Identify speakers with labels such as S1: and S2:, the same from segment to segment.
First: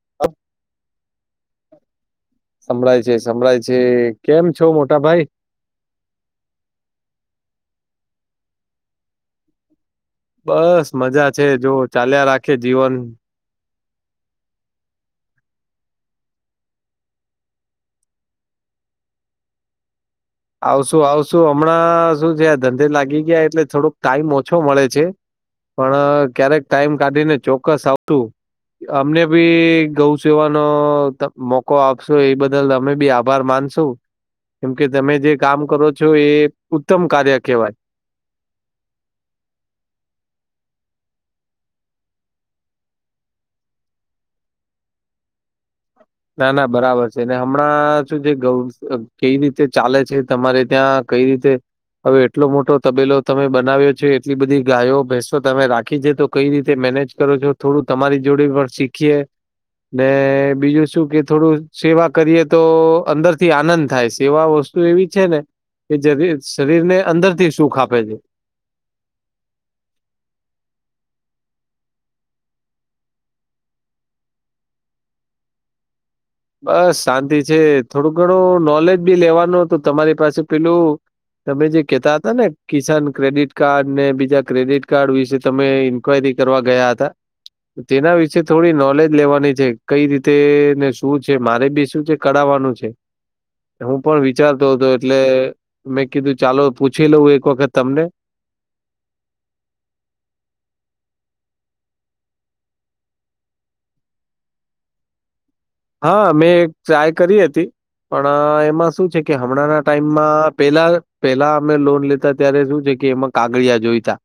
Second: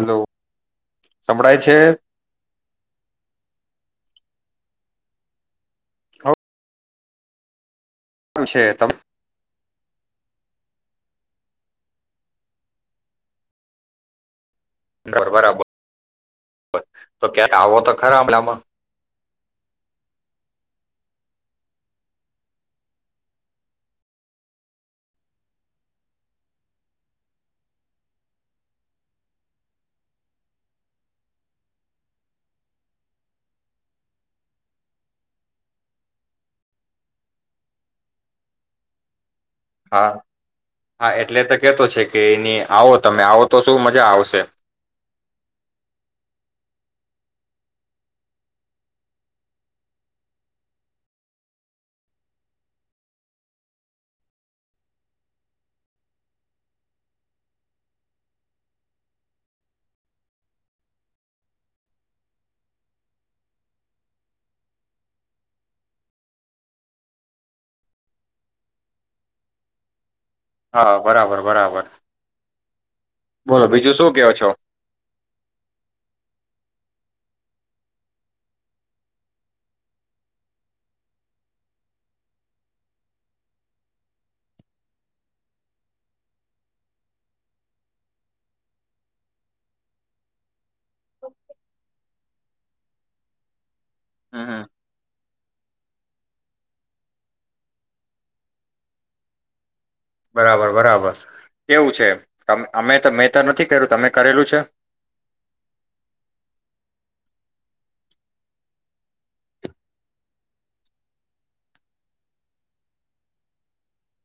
S1: Hello સંભળાય છે.
S2: સમળાય છે સમળાય છે કેમ છો મોટાભાઈ.
S1: કેમ છે તમ
S2: બસ મજા છે જો ચાલ્યા રાખે જીવન.
S1: બરાબર તો ક્યારે આવો તો ખરા હમળમાં?
S2: આવશું આવશું હમણાં શું છે આ ધંધે લાગી ગયા એટલે થોડોક ટાઈમ ઓછો મળે છે પણ ક્યારેક ટાઈમ કાઢીને ચોક્કસ આવશું અમને બી ગૌ સેવાનો મોકો આપશો એ બદલ અમે બી આભાર માનશું કેમ કે તમે જે કામ કરો છો એ ઉત્તમ કાર્ય કહેવાય.
S1: હા હા એટલે તો કેતો છે કે એની આવો તમે આવો તો શું મજા આવશે.
S2: ના ના બરાબર છે ને હમણાં શું જે કઈ રીતે ચાલે છે તમારે ત્યાં કઈ રીતે હવે એટલો મોટો તબેલો તમે બનાવ્યો છે એટલી બધી ગાયો ભેસો તમે રાખી છે તો કઈ રીતે મેનેજ કરો છો થોડું તમારી જોડે પણ શીખીએ ને બીજું શું કે થોડું સેવા કરીએ તો અંદરથી આનંદ થાય સેવા વસ્તુ એવી છે ને કે જ શરીરને અંદર થી સુખ આપે છે.
S1: હા બરાબર બરાબર બોલો બીજું શું કેવો છો.
S2: બસ શાંતિ છે. થોડું ઘણું નોલેજ બી લેવાનું તો તમારી પાસે પેલું તમે જે કેતા હતા ને કિસાન ક્રેડિટ કાર્ડ ને બીજા ક્રેડિટ કાર્ડ વિશે તમે ઈન્કવાયરી કરવા ગયા હતા. તેના વિશે થોડી નોલેજ લેવાની છે કઈ રીતે ને શું છે મારે બી શું છે કરાવવાનું છે. હું પણ
S1: હમ હમ
S2: વિચારતો હતો એટલે મેં કીધું ચાલો પૂછી લઉું એક વખત તમને
S1: બરાબર બરાબર કેવું છે અમે તો મેં તો નથી કર્યું તમે કરેલું છે.
S2: હા મેં ટ્રાય કરી હતી પણ એમાં શું છે. કે હમણાંના ટાઈમમાં પેલા પહેલા અમે લોન લેતા ત્યારે શું છે કે એમાં કાગળિયા જોઈતા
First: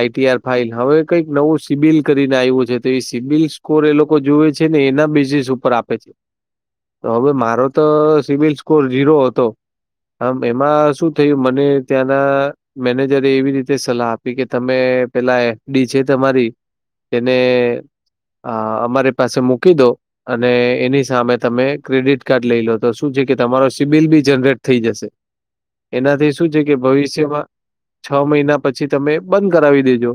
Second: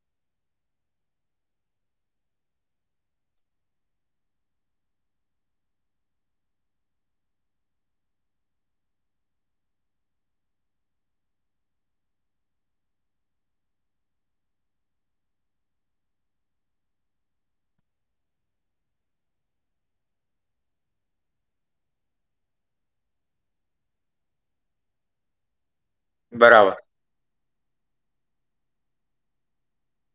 S2: આઈટીઆર ફાાઈલ હવે કઈક નવું સિબિલ કરીને આવ્યું છે તો એ સિબિલ સ્કોર એ લોકો જોવે છે ને એના બેઝિસ ઉપર આપ હવે મારો તો સિવિલ સ્કોર ઝીરો હતો આમ એમાં શું થયું મને ત્યાંના મેનેજરે એવી રીતે સલાહ આપી કે તમે પેલા એફડી છે તમારી તેને અમારી પાસે મૂકી દો અને એની સામે તમે ક્રેડિટ કાર્ડ લઈ લો તો શું છે કે તમારો સીબિલ બી જનરેટ થઈ જશે. એનાથી શું છે કે
S1: બરાબર
S2: ભવિષ્યમાં છ મહિના પછી તમે બંધ કરાવી દેજો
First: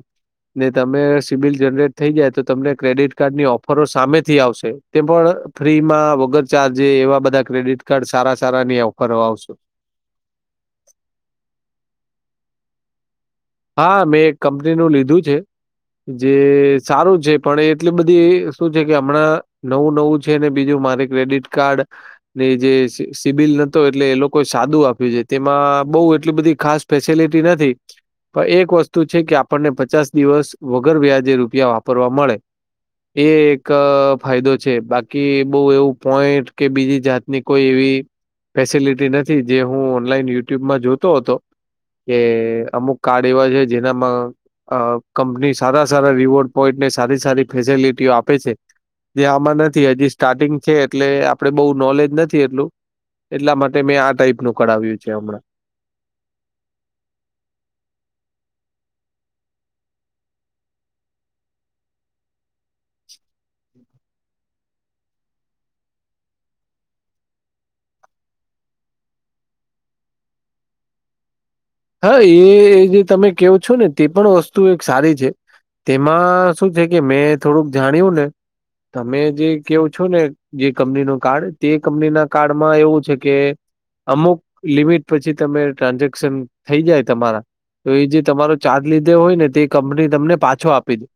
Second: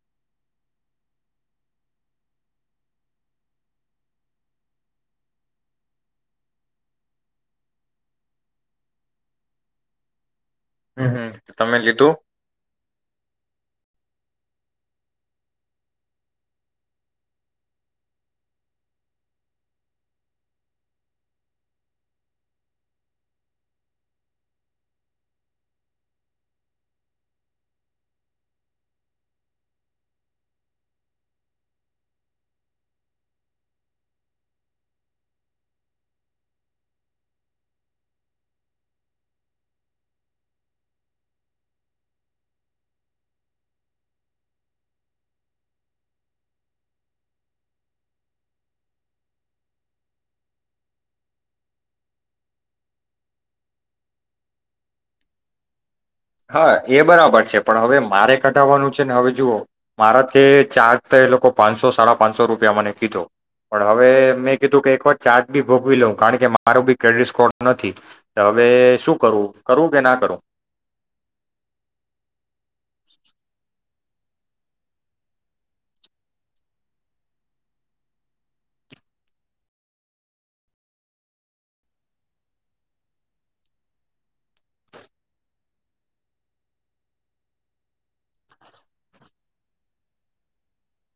S2: ને તમે સિબિલ જનરેટ થઈ જાય તો તમને ક્રેડિટ કાર્ડની ઓફરો સામેથી આવશે તે પણ ફ્રી માં વગર ચાર્જે એવા બધા ક્રેડિટ કાર્ડ સારા સારાની ઓફરો આવશો.
S1: હમ હમ તમે લીધું
S2: હા મેં એક કંપનીનુંનુ લીધું છે જે સારું છે પણ એટલી બધી શું છે કે હમણાં નવું નવું છે અને બીજુ પણ એક વસ્તુ છે કે આપણને પચાસ દિવસ વગર વ્યાજે રૂપિયા વાપરવા મળે, એ એક ફાયદો છે બાકી બહુ એવું પોઈન્ટ કે બીજી જાતની કોઈ એવી ફેસિલિટી નથી જે હું ઓનલાઈન યુટ્યુબમાં જોતો હતો કે અમુક કાર્ડ એવા છે જેનામાં કંપની સારા સારા રિવોર્ડ પોઈન્ટને સારી સારી ફેસિલિટીઓ આપે છે જે આમાં નથી હજી સ્ટાર્ટિંગ છે એટલે આપડે બહુ નોલેજ નથી એટલું એટલા માટે મેં આ ટાઈપનું કરાવ્યું છે હમણાં
S1: હા એ બરાબર છે પણ હવે મારે કઢાવવાનું છે ને હવે જુઓ મારાથી ચાર્જ તો એ લોકો પાંચસો સાડા પાંચસો રૂપિયા મને કીધો પણ હવે મેં કીધું કે એક વાર ચાર્જ બી ભોગવી લઉં કારણ કે મારો બી ક્રેડિટ સ્કોર નથી. તો હવે શું કરવું કરવું કે ના કરું
S2: હા એ જે તમે કેવો છો ને તે પણ વસ્તુ એક સારી છે. તેમાં શું છે કે મેં થોડુંક જાણ્યું ને તમે જે કેવો છો ને જે કંપની નો કાર્ડ તે કંપનીના કાર્ડમાં એવું છે કે અમુક લિમિટ પછી તમે ટ્રાન્ઝેક્શન થઈ જાય તમારા તો એ જે તમારો ચાર્જ લીધો હોય ને તે કંપની તમને પાછો આપી દે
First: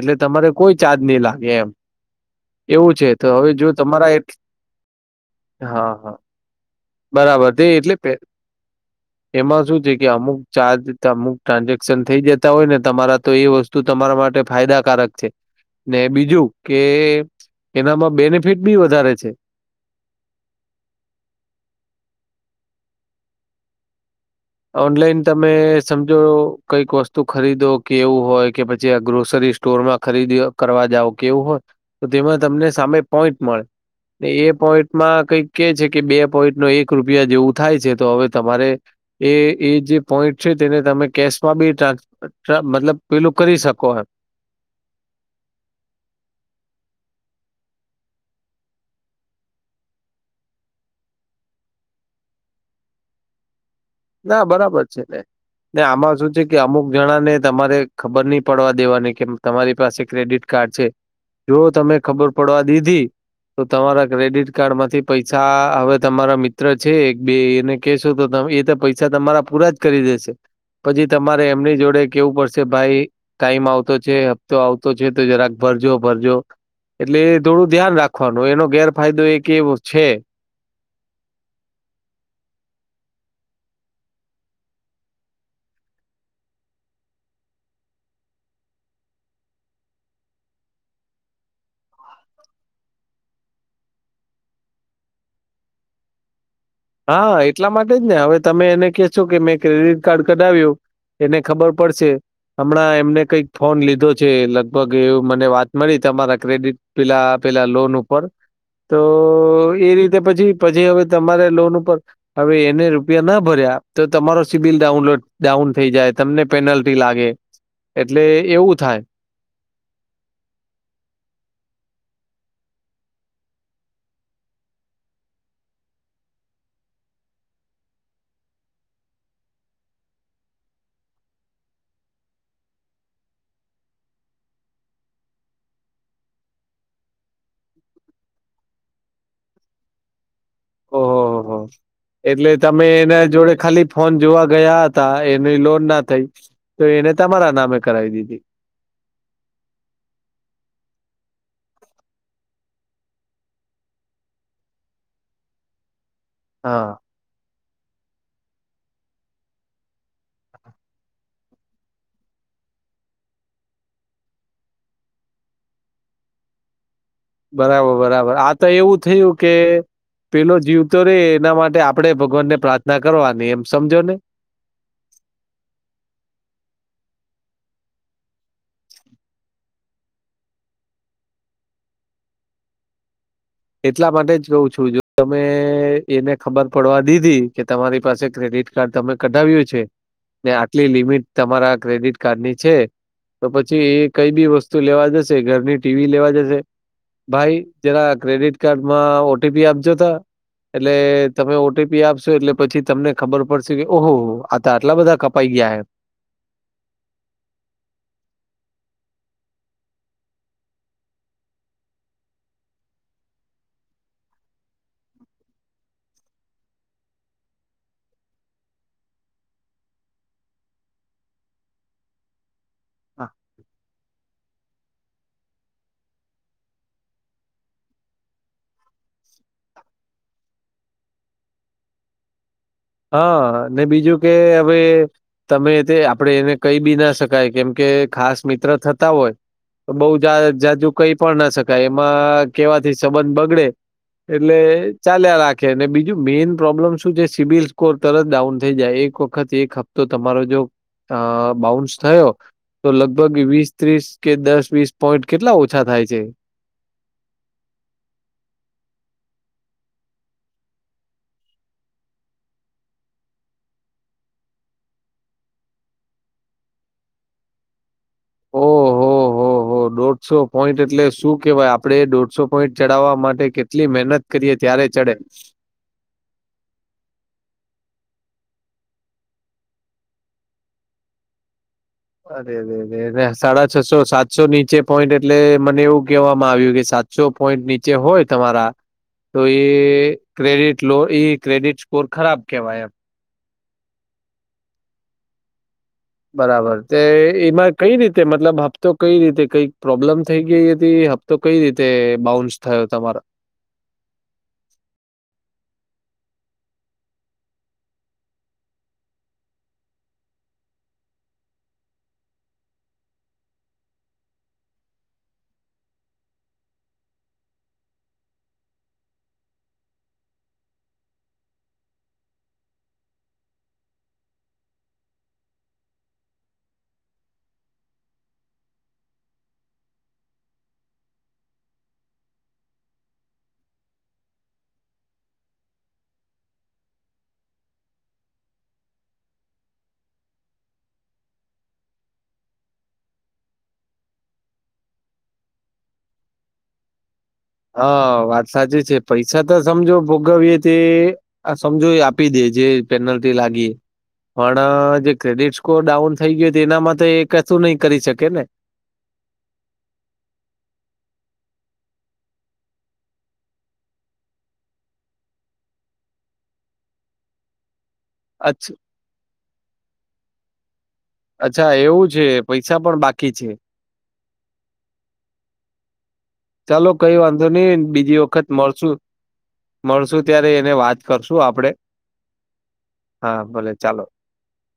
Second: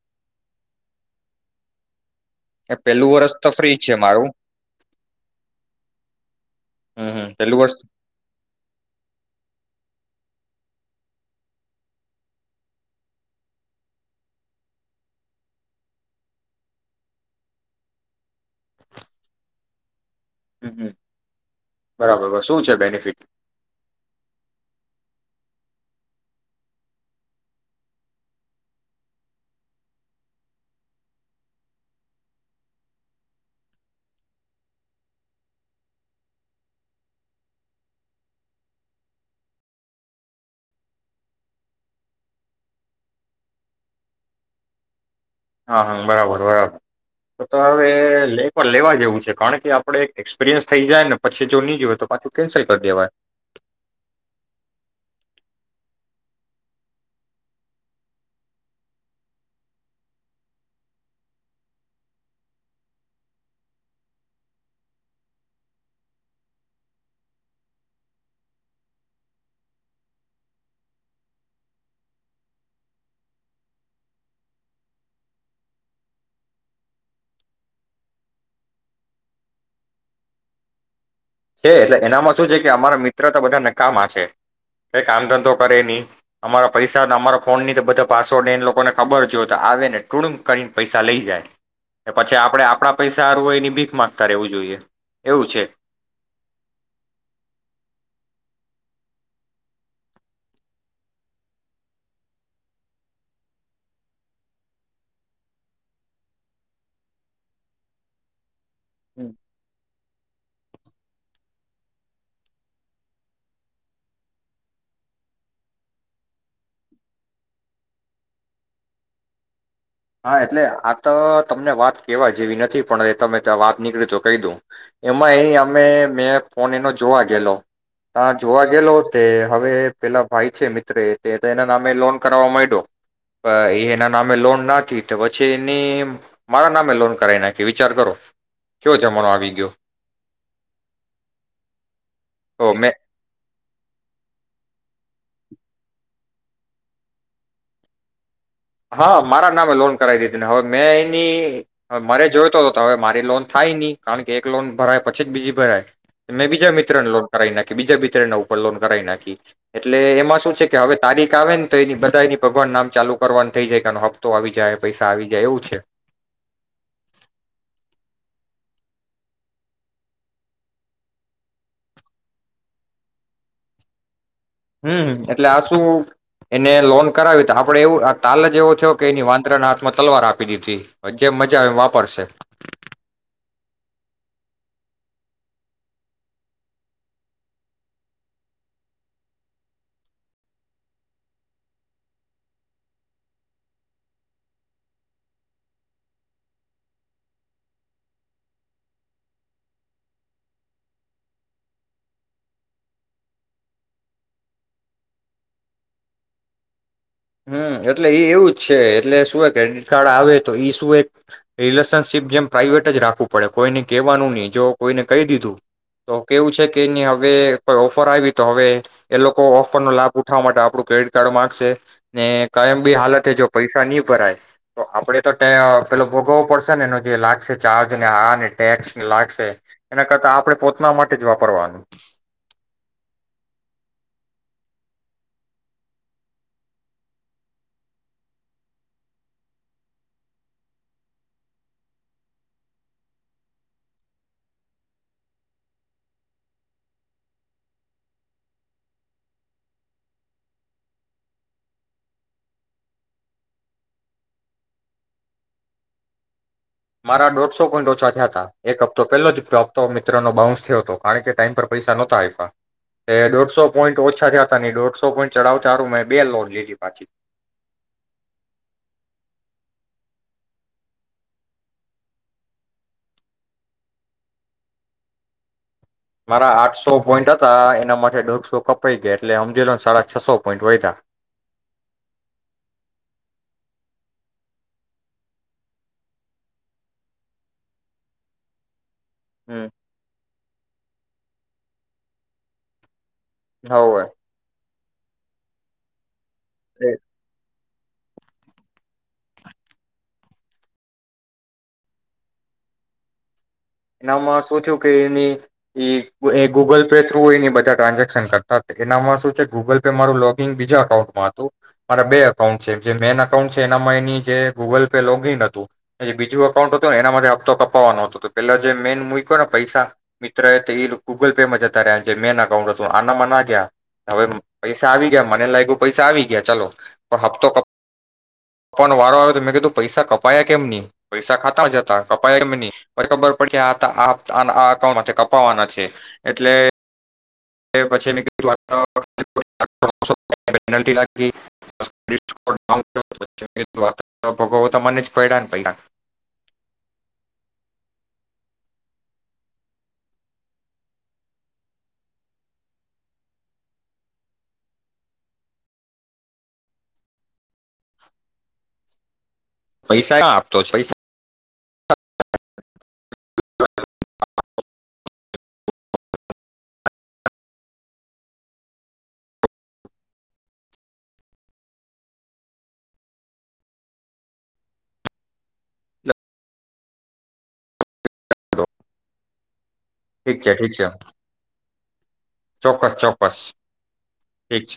S2: એટલે તમારે કોઈ ચાર્જ નહી લાગે એમ
S1: એ
S2: એવું છે
S1: પેલું
S2: તો
S1: વર્ષ
S2: હવે જો
S1: ફ્રી છે
S2: તમારા એ,
S1: મારું
S2: હા, હા
S1: હમ હમ
S2: બરાબર
S1: પેલું
S2: તે
S1: વર્ષ
S2: એટલે એમાં શું છે કે અમુક ચાર્જ અમુક ટ્રાન્ઝેક્શન થઈ જતા હોય ને તમારા તો એ વસ્તુ તમારા માટે ફાયદાકારક છે. ને બીજું કે એનામાં બેનિફિટ બી વધારે છે-
S1: હમ હમ બરાબર શું છે બેનિફિટ
S2: ઓનલાઈન તમે સમજો કઈક વસ્તુ ખરીદો કેવું હોય કે પછી આ ગ્રોસરી સ્ટોરમાં ખરીદ કરવા જાવ કેવું હોય તો તેમાં તમને સામે પોઈન્ટ મળે એ પોઈન્ટમાં કઈક કે છે કે બે પોઈન્ટ ન એક રૂપિયા જેવું થાય છે તો હવે તમારે એ એ જે પોઈન્ટ છે તેને તમે કેશમાં બી ટ્રા મતલબ પેલું કરી શકો હ
S1: હા, હા, બરાબર બરાબર તો તો હવેે લેવા જેવું છે કારણ કે આપડે એક્સપિરિયન્સ થઈ જાય ને પછી જો નીજ હોય તો પાછું કેન્સલ કરી દેવાય.
S2: ના બરાબર છે ને ને આમાં શું છે કે અમુક જણાને તમારે ખબર નહી પડવા દેવાની કે તમારી પાસે ક્રેડિટ કાર્ડ છે જો તમે ખબર પડવા દીધી તો તમારા ક્રેડિટ કાર્ડમાંથી પૈસા હવે તમારા મિત્ર છે એક બે એને કહેશો તો એ પૈસા તમારા પૂરા જ કરી દેશે પછી તમારે એમની જોડે કેવું પડશે ભાઈ ટાઈમ આવતો છે હપ્તો આવતો છે તો જરાક ભરજો, ભરજો એટલે થોડું ધ્યાન રાખવાનું એનો ગેરફાયદો એક એવો છે.
S1: છે એટલે એનામાં શું છે કે અમારા મિત્ર તો બધા નકામા છે કઈ કામ ધંધો કરે ની અમારા પૈસા અમારા ફોન ની તો બધા પાસવર્ડ એને લોકોને ખબર જો તો આવે ને ટૂણુમ કરીને પૈસા લઈ જાય, પછી આપણે આપણા પૈસા હારવું હોય એની ભીખ માંગતા રહેવું જોઈએ એવું છે.
S2: હા એટલા માટે જ ને હવે તમે એને કહેશો કે મેં ક્રેડિટ કાર્ડ કઢાવ્યો એને ખબર પડશે હમણાં એમને કઈક ફોન લીધો છે, લગભગ એ મને વાત મળી તમારા ક્રેડિટ પેલા પેલા લોન ઉપર તો એ રી પછી પછી હવે તમારે લોન હવે એને રૂપિયા ના ભર્યા તો તમારો સિબિલ ડાઉનલોડ ડાઉન થઈ જાય તમને પેનલ્ટી લાગે એટલે એવું થાય.
S1: હા એટલે આ તો તમને વાત કેવા જેવી નથી પણ તમે ત્યાં વાત નીકળી તો કહી દઉ. એમાં એ અમે મેં ફોન એનો જોવા ગયેલો, ત્યા જોવા ગેલો તે હવે પેલા ભાઈ છે મિત્ર એ તે એના નામે લોન કરાવવા માંયડો અ એ એના નામે લોન ના તો પછી એની મારા નામે લોન કરાઈ નાખી વિચાર કરો. કેવો જમાનો આવી ગયો.
S2: ઓહોહો એટલે
S1: તો
S2: તમે
S1: મેં
S2: એના જોડે ખાલી ફોન જોવા ગયા તા એની લોન ના થઈ તો એને તમારા નામે કરાવી દીધી.
S1: હા મારા નામે લોન કરાવી દીધી ને હવે મેં એની મારે જોઈતો હતો. હવે મારી લોન થાય ની કારણ કે એક લોન ભરાય પછી જ બીજી ભરાય. મેં બીજા
S2: હા.
S1: મિત્રને લોન કરાઈ નાખ બીજા મિત્રના ઉપર લોન કરાઈ નાખી એટલે એમાં શું છે કે હવે તારીખ આવે ન તો એની બધાય ની ભગવાન નામ ચાલુ કરવાન થઈ જાય. કે આનો હપ્તો આવી જાય, પૈસા આવી જાય એવું છે.
S2: બરાબર બરાબર આ તો એવું થયું કે પેલો જીવતો રે એના માટે આપણેે ભગવાનને પ્રાર્થના કરવાની એમ સમજો ને.
S1: હમ્મ. એટલે આ શું એને લોન કરાવી તો આપણેે એવું આ તાલ જ એવો થયો કે એની વાંદરાના હાથમાં તલવાર આપી દીધી. હવે જેમ મજા આવે એમ વાપરશે.
S2: એટલા માટે જ કઉ છું જો તમે એને ખબર પડવા દીધી કે તમારી પાસે ક્રેડિટ કાર્ડ તમે કઢાવ્યું છે ને આટલી લિમિટ તમારા ક્રેડિટ કાર્ડની છે. તો પછી એ કંઈ બી વસ્તુ લેવા જશે ઘરની ટીવી લેવા જશે ભાઈ જરા ક્રેડિટ કાર્ડમાં ઓ ટી પી આપજો તો. એટલે તમે ઓ ટી પી આપશો એટલે પછી તમને ખબર પડશે કે ઓહોહો આ તો આટલા બધા કપાઈ ગયા હે.
S1: હમ્મ, એટલે ઈ એવું જ છે એટલે શું હે ક્રેડિટ કાર્ડ આવે તો એ શું એક રિલેશનશીપ જેમ પ્રાાઈવેટ જ રાખવું પડે કોઈને કહેવાનું નહી જો કોઈને કહી દીધું તો કેવું છે કે એની હવે કોઈ ઓફર આવી તો હવે એ લોકો ઓફરનો લાભ ઉઠાવવા માટે આપણું ક્રેડિટ કાર્ડ માંગશે ને કાઈમબી હાલતે જો પૈસા ની ભરાય તો આપડે તો તે અહ પેલો ભોગવવો પડશે ને એનો જે લાગશે ચાર્જ ને, આ ને, ટેક્સ ને લાગશે. એના કરતા આપણે પોતાના માટે જ વાપરવાનું.
S2: હા ને બીજું કે હવે તમે તે આપણેે એને કંઈ બી ના શકાય કેમ કે ખાસ મિત્ર થતા હોય તો બહુ જા જાજુ કહી પણ ના શકાય એમાં કેવાથી સંબંધ બગડે એટલે ચાલ્યા રાખે ને બીજું મેઈન પ્રોબ્લેમ શું છે સિબિલ સ્કોર તરત ડાઉન થઈ જાય એક વખત એક હપ્તો તમારો જો અ બાઉન્સ થયો તો લગભગ વીસ ત્રીસ કે દસ વીસ પોઈન્ટ. કેટલા ઓછા થાય છે?
S1: મારા દોઢસો પોઈન્ટ ઓછા થયા તા એક હપ્તો પહેલો જ હપ્તો મિત્રનો બાઉન્સ થયો તો કારણ કે ટાઈમ પર પૈસા નહોતા આપ્યા એ દોઢસો પોઈન્ટ ઓછા થયા તા. ને ઈ દોઢસો પોઈન્ટ ચડાવતા તારું મેં બે લોન લીધી પાછી.
S2: ઓહો હો હો, દોઢસો પોઈન્ટ એટલે શું કહેવાય. આપણે દોઢસો પોઈન્ટ ચડાવવા માટે કેટલી મહેનત કરીએ ત્યારે ચડે.
S1: મારા આઠસો પોઈન્ટ હતા એનામાંથી દોઢસો કપાઈ ગયા એટલે હમજીલોને સાડા છસો પોઈન્ટ વયધા.
S2: અરે રે-રે-રે સાડા છસો સાતસો નીચે પોઈન્ટ એટલે મને એવું કહેવામાં આવ્યું કે સાતસો પોઈન્ટ નીચે હોય તમારા તો એ
S1: હમ
S2: ક્રેડિટ લો ઈ ક્રેડિટ સ્કોર ખરાબ કેવાય એમ.
S1: આવું હે.
S2: બરાબર તે એમાં કંઈ રીતે મતલબ હપ્તો કંઈ રીતે કંઈક પ્રોબ્લમ થઈ ગઈ હતી હપ્તો કઈ રીતે બાઉન્સ થયો તમારો?
S1: ના એમાં શું થયું કે એની ઈ એ ગૂગલ પે થ્રુ એની બધા ટ્રાન્ઝેક્શન કરતા તો એનામાં શું છે ગુગલ પે મારું લોગિન બીજા અકાઉન્ટમાં હતું મારા બે અકાઉન્ટ છે જે મેન અકાઉન્ટ છે એનામાં એની જે ગૂગલ પે લોગિન હતું અને જે બીજું અકાઉન્ટ હતું ને એના માટે હપ્તો કપાવવાનો હતો તો. પેલા જે મેન મૂક્યો ને પૈસા મિત્ર એ તો ઈ ગૂગલ પે માં જતા રહ્યા જે મેન અકાઉન્ટ હતું આનામાં ના ગયા હવે પૈસા આવી ગયા મને લાગ્યું પૈસા આવી ગયા ચાલો પણ હપ્તો કપાવવાનો વારો આવ્યો મેં કીધું કે પૈસા કપાયા કેમ નહી પૈસા ખાતામાં જ હતા કપાયા કેમ નહી. પછી ખબર પડી કે આ તા આનાઆ અકાઉન્ટમાંથી કપાવવાના નથી એટલે [unintelligible] ભોગવવા તો મને જ પડ્યાને પૈહા.
S2: હા વાત સાચી છે પૈસા તો સમજો ભોગવીએ તે આ સમજો એ આપી દે જે પેનલ્ટી લાગી પણ જે ક્રેડિટ સ્કોર ડાઉન થઈ ગયો તો એનામાં તો એ કશું નહીં કરી શકે ને.
S1: પૈસા ક્યાં આપતો પૈસા [unintelligible]
S2: અચ્છા. અચ્છા એવું છે પૈસા પણ બાકી છે. ચાલો કંઈ વાંધો નહીં બીજી વખત મળશું. મળશું
S1: ઠીક
S2: ત્યારે
S1: છે
S2: એને
S1: ઠીક છે
S2: વાત કરશું આપણે
S1: ચોક્કસ ચોક્કસ
S2: હા ભલે ચાલો.
S1: ઠીક છે